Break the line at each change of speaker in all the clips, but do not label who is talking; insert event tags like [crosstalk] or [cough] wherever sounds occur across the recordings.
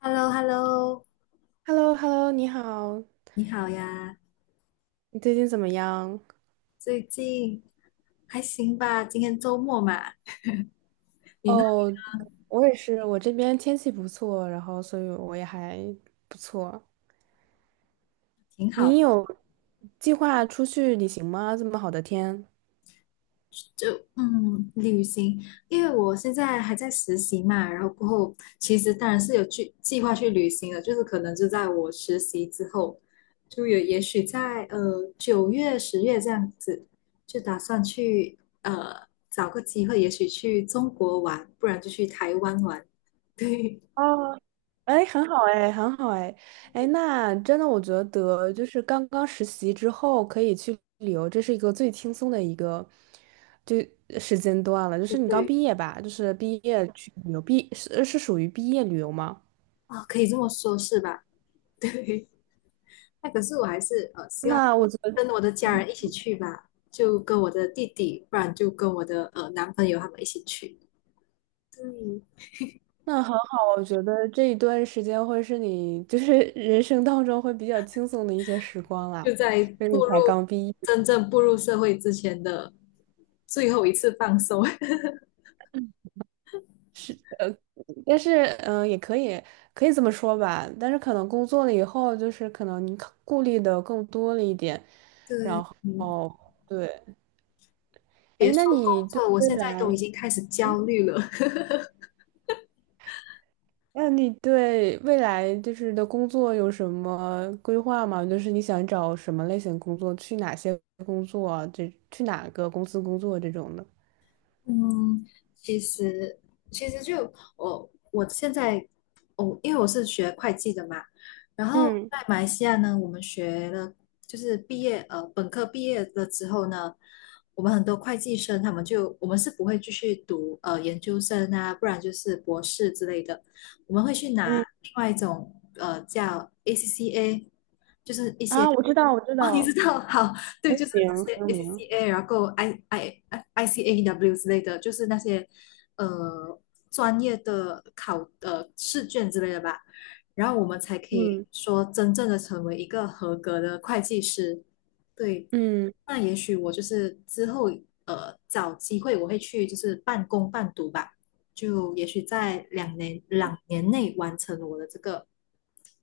h e l l o h e l l o
h e l l o h e l l o 你好，
你好呀，
你最近怎么样？
最近还行吧？今天周末嘛，你呢？
哦，我也是，我这边天气不错，然后所以我也还不错。
挺好，
你有计划出去旅行吗？这么好的天。
就旅行，因为我现在还在实习嘛，然后过后其实当然是有去计划去旅行的，就是可能就在我实习之后，就有也许在9月、10月这样子，就打算去找个机会，也许去中国玩，不然就去台湾玩，[laughs] 对
哦，哎，很好哎，很好哎，哎，那真的，我觉得就是刚刚实习之后可以去旅游，这是一个最轻松的一个就时间段了。就
对
是你刚
对，
毕业吧，就是毕业去旅游，是属于毕业旅游吗？
啊，可以这么说，是吧？[laughs] 对，那可是我还是希望
那我觉得。
跟我的家
嗯。
人一起去吧，就跟我的弟弟，不然就跟我的男朋友他们一起去。对，
那很好，我觉得这一段时间会是你就是 [laughs] 人生当中会比较轻松的一些时光啦，
就在
就是你
步入
才刚毕业，
真正步入社会之前的最后一次放松。[laughs]
但是也可以这么说吧，但是可能工作了以后，就是可能你考顾虑的更多了一点。
对，嗯，
哦，对，
别
哎，
说工作，我现在都已经开始焦虑了。
那你对未来就是的工作有什么规划吗？就是你想找什么类型工作，去哪些工作啊，这去哪个公司工作这种的？
嗯，其实其实就我现在我因为我是学会计的嘛，然后
嗯
在马来西亚呢，我们学了就是毕业本科毕业了之后呢，我们很多会计生他们就我们是不会继续读研究生啊，不然就是博士之类的，我们会去拿
嗯。
另外一种叫 ACCA，就是一些
啊，我知道，我知
[laughs] 哦你知
道，
道好，对，就是这些
说明，
ACCA，然后 ICAW 之类的，就是那些呃专业的考试卷之类的吧，然后我们才可以
嗯，
说真正的成为一个合格的会计师。对，
嗯，
那也许我就是之后找机会我会去就是半工半读吧。就也许在两年内完成我的这个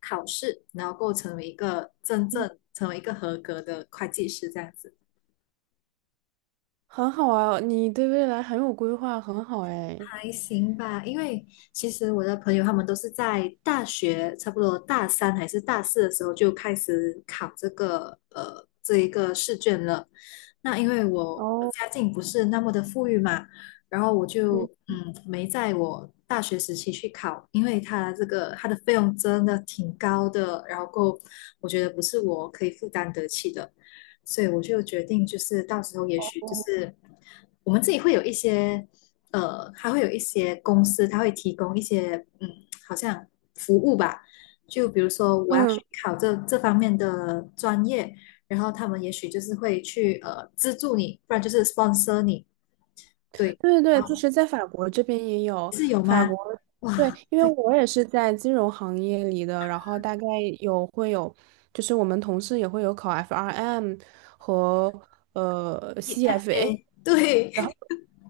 考试，然后够成为一个真正成为一个合格的会计师这样子。
很好啊，你对未来很有规划，很好哎。
还行吧，因为其实我的朋友他们都是在大学，差不多大三还是大四的时候就开始考这个这一个试卷了。那因为我
哦，
家境不是那么的富裕嘛，然后我就
嗯
没在我大学时期去考，因为它这个它的费用真的挺高的，然后够我觉得不是我可以负担得起的。所以我就决定，就是到时候也许就是我们自己会有一些，还会有一些公司，它会提供一些，好像服务吧。就比如说我要去
嗯，
考这方面的专业，然后他们也许就是会去资助你，不然就是 sponsor 你。对，
对对对，
然
就
后
是在法国这边也有
是有
法
吗？
国，对，
哇，
因为
对
我也是在金融行业里的，然后大概会有，就是我们同事也会有考 FRM 和CFA，
，EFA，
然后
对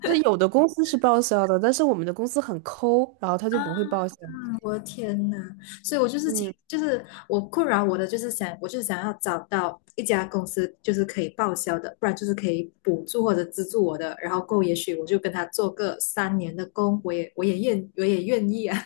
是有的公司是报销的，但是我们的公司很抠，然后他
啊，
就不会报销。
[laughs] 我的天呐，所以我就是请，
嗯。
就是我困扰我的，就是想，我就是想要找到一家公司，就是可以报销的，不然就是可以补助或者资助我的，然后够，也许我就跟他做个三年的工，我也愿意啊，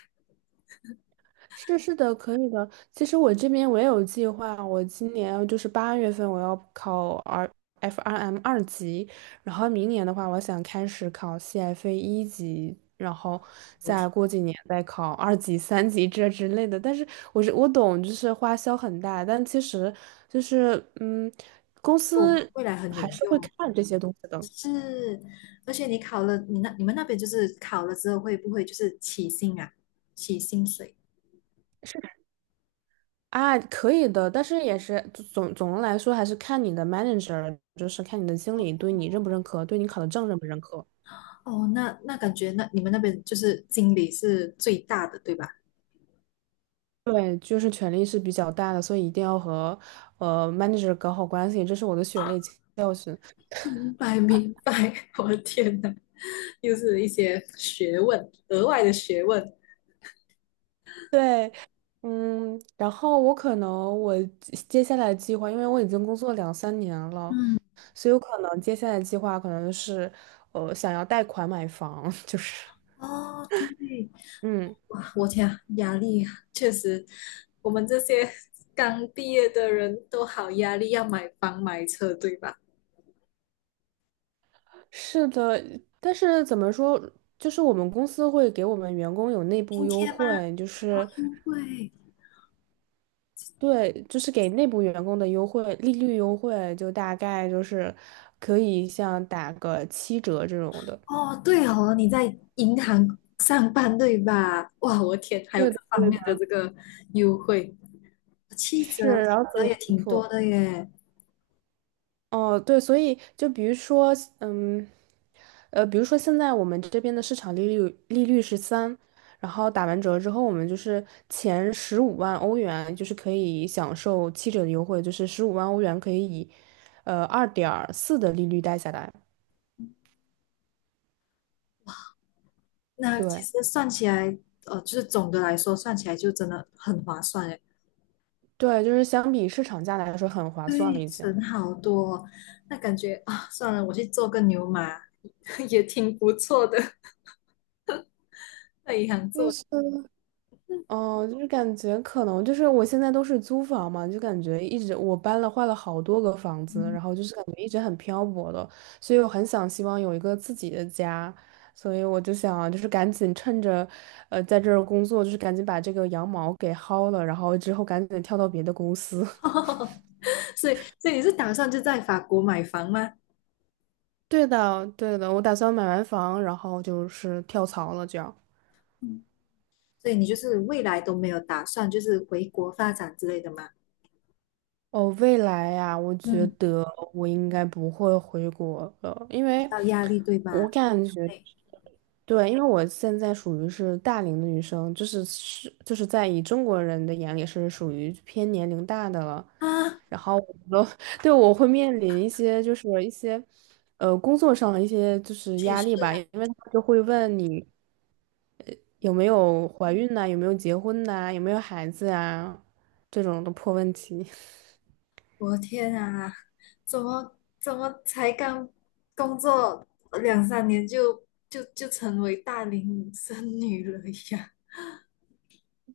是的，可以的。其实我这边我也有计划，我今年就是8月份我要考 FRM 二级，然后明年的话，我想开始考 CFA 1级，然后
[laughs] 我天
再过几年再考2级、3级这之类的。但是我懂，就是花销很大，但其实就是公
我
司
未来很有
还是会
用，
看这些东西的。
是，而且你考了，你那你们那边就是考了之后会不会就是起薪啊，起薪水？
是。啊，可以的，但是也是总的来说，还是看你的 manager，就是看你的经理对你认不认可，对你考的证认不认可。
哦，那那感觉那你们那边就是经理是最大的，对吧？
对，就是权力是比较大的，所以一定要和manager 搞好关系，这是我的血泪教训。
明白明白，我的天哪，[laughs] 又是一些学问，额外的学问。
对，嗯，然后我可能我接下来计划，因为我已经工作两三年了，
嗯，
所以有可能接下来计划可能是想要贷款买房，[laughs] 就是
哦，对，
嗯。
哇，我天啊，压力啊确实，我们这些刚毕业的人都好压力，要买房买车，对吧？
是的，但是怎么说，就是我们公司会给我们员工有内部
今
优
天吗？
惠，就
哦，
是
因为
对，就是给内部员工的优惠，利率优惠就大概就是可以像打个七折这种的。
哦，对哦，你在银行上班对吧？哇，我天，还有
对
这
的，
方
对
面的
的，
这个优惠，七折，
是，然
七
后所
折
以
也
还不
挺多
错。
的耶。
哦，对，所以就比如说，嗯，比如说现在我们这边的市场利率是三，然后打完折之后，我们就是前十五万欧元就是可以享受七折的优惠，就是十五万欧元可以以，2.4的利率贷下来。
那其
对
实算起来，就是总的来说算起来就真的很划算诶，
对，就是相比市场价来说很划算了
对，
已经。
省好多哦，那感觉啊，算了，我去做个牛马 [laughs] 也挺不错的，在银行做。
哦，就是感觉可能就是我现在都是租房嘛，就感觉一直我搬了换了好多个房子，然后就是感觉一直很漂泊的，所以我很想希望有一个自己的家，所以我就想就是赶紧趁着，在这儿工作，就是赶紧把这个羊毛给薅了，然后之后赶紧跳到别的公司。
[laughs] 所以，所以你是打算就在法国买房吗？
[laughs] 对的，对的，我打算买完房，然后就是跳槽了，这样。
嗯，所以你就是未来都没有打算就是回国发展之类的吗？
哦，未来呀，我觉
嗯，
得我应该不会回国了，因
比
为
较压力对
我
吧？
感觉，
对
对，因为我现在属于是大龄的女生，就是在以中国人的眼里是属于偏年龄大的了，
啊，
然后我觉得 [laughs] 对我会面临一些就是一些工作上的一些就是
确
压
实。
力吧，因为他们就会问你有没有怀孕呐、有没有结婚呐、有没有孩子啊这种的破问题。
我的天啊，怎么才刚工作两三年就成为大龄剩女了呀？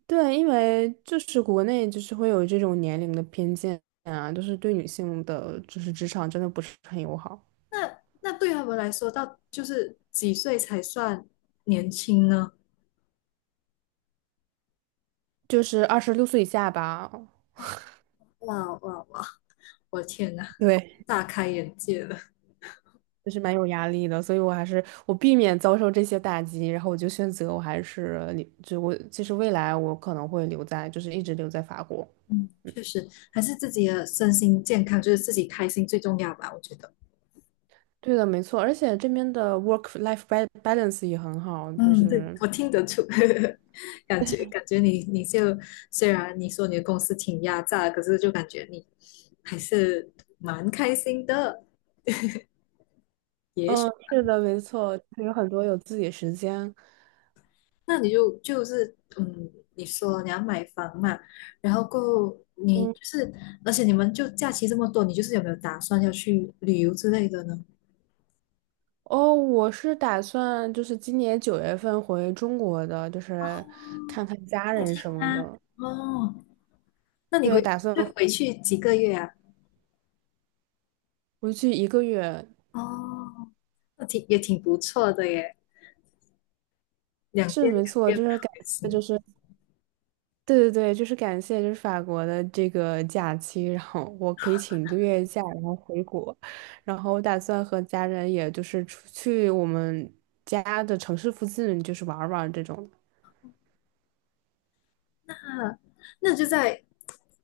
对，因为就是国内就是会有这种年龄的偏见啊，就是对女性的就是职场真的不是很友好，
那那对他们来说，到就是几岁才算年轻呢？
就是26岁以下吧，
哇哇哇！我的天呐，
对，
大开眼界了。
[laughs] 就是蛮有压力的，所以我还是我避免遭受这些打击，然后我就选择我还是留，就我其实未来我可能会留在就是一直留在法国。
嗯，
嗯，
确实，还是自己的身心健康，就是自己开心最重要吧，我觉得。
对的，没错，而且这边的 work life balance 也很好，就
嗯，对，
是
我听得出，[laughs] 感觉你就虽然你说你的公司挺压榨，可是就感觉你还是蛮开心的。也许
嗯，是的，没错，就是有很多有自己的时间。
那你就是你说你要买房嘛，然后够你
嗯。
就是，而且你们就假期这么多，你就是有没有打算要去旅游之类的呢？
哦，我是打算就是今年9月份回中国的，就是看看家
探亲
人什么
吗？
的。
哦，那你
对，打算
就回去几个月啊？
回去一个月，
哦，那挺也挺不错的耶，两
是
边
没
两
错，
边
就
跑
是感
也
谢，
行。
就是对对对，就是感谢就是法国的这个假期，然后我可以请一个月假，然后回国，然后我打算和家人也就是出去我们家的城市附近就是玩儿玩儿这种。
啊，那就在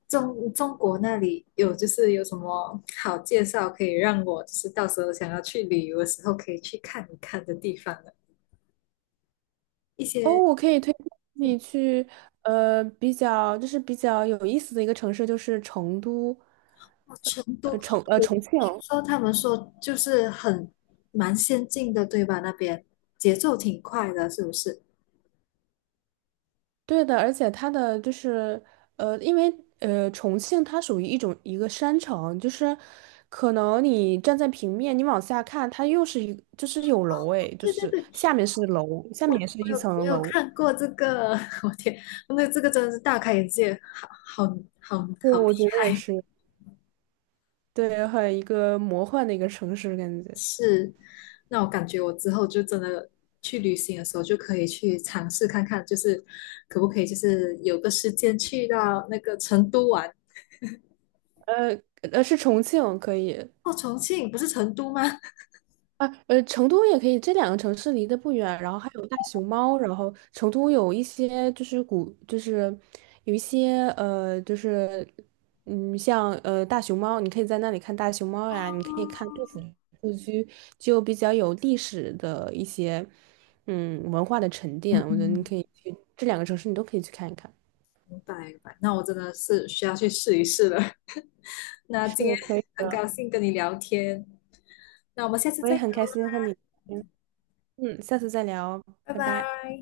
中国那里有，就是有什么好介绍可以让我就是到时候想要去旅游的时候可以去看一看的地方呢？一
哦，
些
我可以推荐你去，比较就是比较有意思的一个城市，就是成都，
哦，成都，我
重庆。
听说他们说就是很蛮先进的，对吧？那边节奏挺快的，是不是？
对的，而且它的就是，因为重庆它属于一个山城，就是可能你站在平面，你往下看，它又是就是有楼诶，就
对对
是
对，
下面是楼，下
我
面也是
我
一
有我
层
有
楼。
看过这个，[laughs] 我天，那这个真的是大开眼界，好好好
对，
好，
我觉得也是，对，很一个魔幻的一个城市感觉。
是，那我感觉我之后就真的去旅行的时候，就可以去尝试看看，就是可不可以，就是有个时间去到那个成都玩。
呃是重庆，可以。
哦，重庆不是成都吗？
啊，成都也可以，这两个城市离得不远，然后还有大熊猫，然后成都有一些就是古，就是有一些就是像大熊猫，你可以在那里看大熊猫呀，你可以
哦，
看杜甫故居，就比较有历史的一些文化的沉
嗯，
淀，我觉得你
嗯，
可以去这两个城市，你都可以去看一看。
明白明白。那我真的是需要去试一试了。[laughs] 那今天
是可以
很
的，
高兴跟你聊天，那我们下次
我也
再聊
很开
了，
心和你聊天下次再聊，
拜
拜拜。
拜。